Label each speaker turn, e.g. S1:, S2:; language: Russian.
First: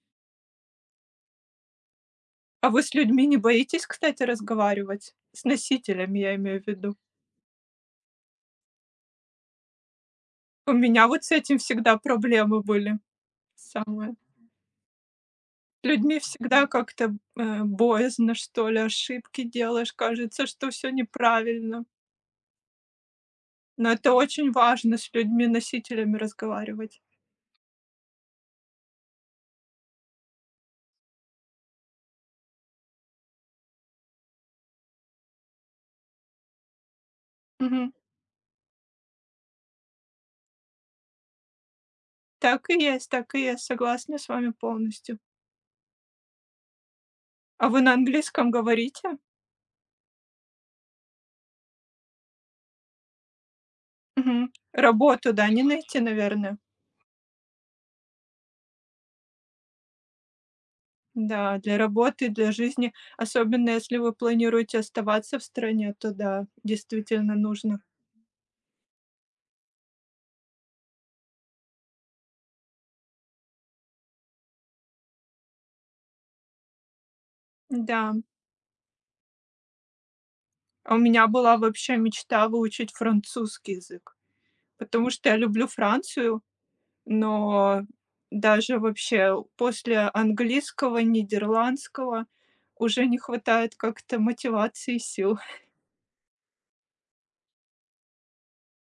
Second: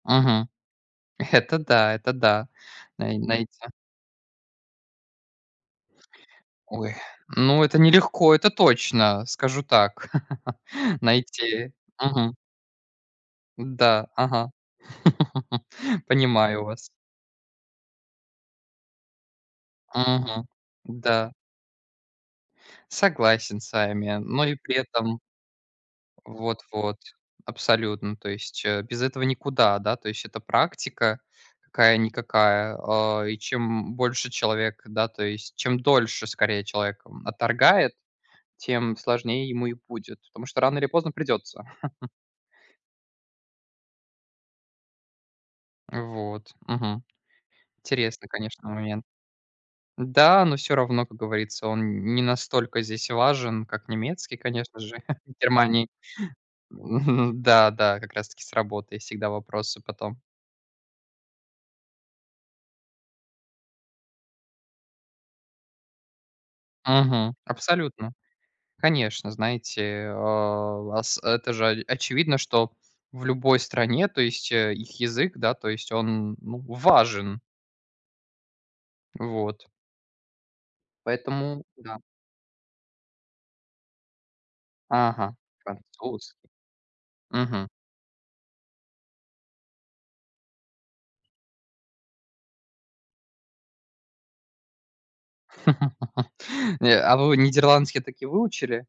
S1: Мгм. Это да это да,
S2: А вы с
S1: знае
S2: людьми не
S1: знаете.
S2: боитесь, кстати, разговаривать? С носителями, я имею в виду.
S1: Ой, ну, это нелегко, это точно, скажу так.
S2: У меня вот с этим
S1: Знаете,
S2: всегда
S1: мгм.
S2: проблемы были.
S1: М-да,
S2: Самое.
S1: ага,
S2: С людьми
S1: понимаю
S2: всегда
S1: вас.
S2: как-то, э, боязно, что ли, ошибки делаешь,
S1: Мгм,
S2: кажется, что всё
S1: да.
S2: неправильно.
S1: Согласен с
S2: Но это
S1: вами. Но
S2: очень
S1: и при
S2: важно с
S1: этом
S2: людьми-носителями
S1: Вот вот
S2: разговаривать.
S1: абсолютно. То есть, э, без этого никуда. Да, то есть это практика какая-никакая. А, и чем, м, больше человек, да, то есть Чем дольше, скорее, человек, м,
S2: Мгм.
S1: отторгает, тем сложнее ему и будет, потому что рано или поздно придется.
S2: Так и есть, так и есть, я согласна с вами полностью.
S1: Вот, мгм.
S2: А вы на
S1: Интересный,
S2: английском
S1: конечно, момент.
S2: говорите?
S1: Да, но всё равно, как говорится, он не настолько здесь важен, как немецкий,
S2: Мгм.
S1: конечно же,
S2: Работу,
S1: в
S2: да, не
S1: Германии.
S2: найти, наверное?
S1: Мгм, да, да, как раз-таки с работой всегда вопросы потом.
S2: Да, для работы, для жизни, особенно если вы планируете оставаться в стране, то да, действительно
S1: Мгм,
S2: нужно.
S1: абсолютно. Конечно, знаете, а, ас это же о очевидно, что в любой стране, то есть их язык, да, то есть он, ну, важен.
S2: Да.
S1: Вот.
S2: А у меня была
S1: Поэтому,
S2: вообще
S1: да.
S2: мечта выучить французский язык, потому что
S1: Ага,
S2: я люблю Францию,
S1: французский. Мгм.
S2: но даже вообще у после английского, нидерландского уже не хватает как-то мотивации и сил.
S1: Не, а вы нидерландский таки выучили?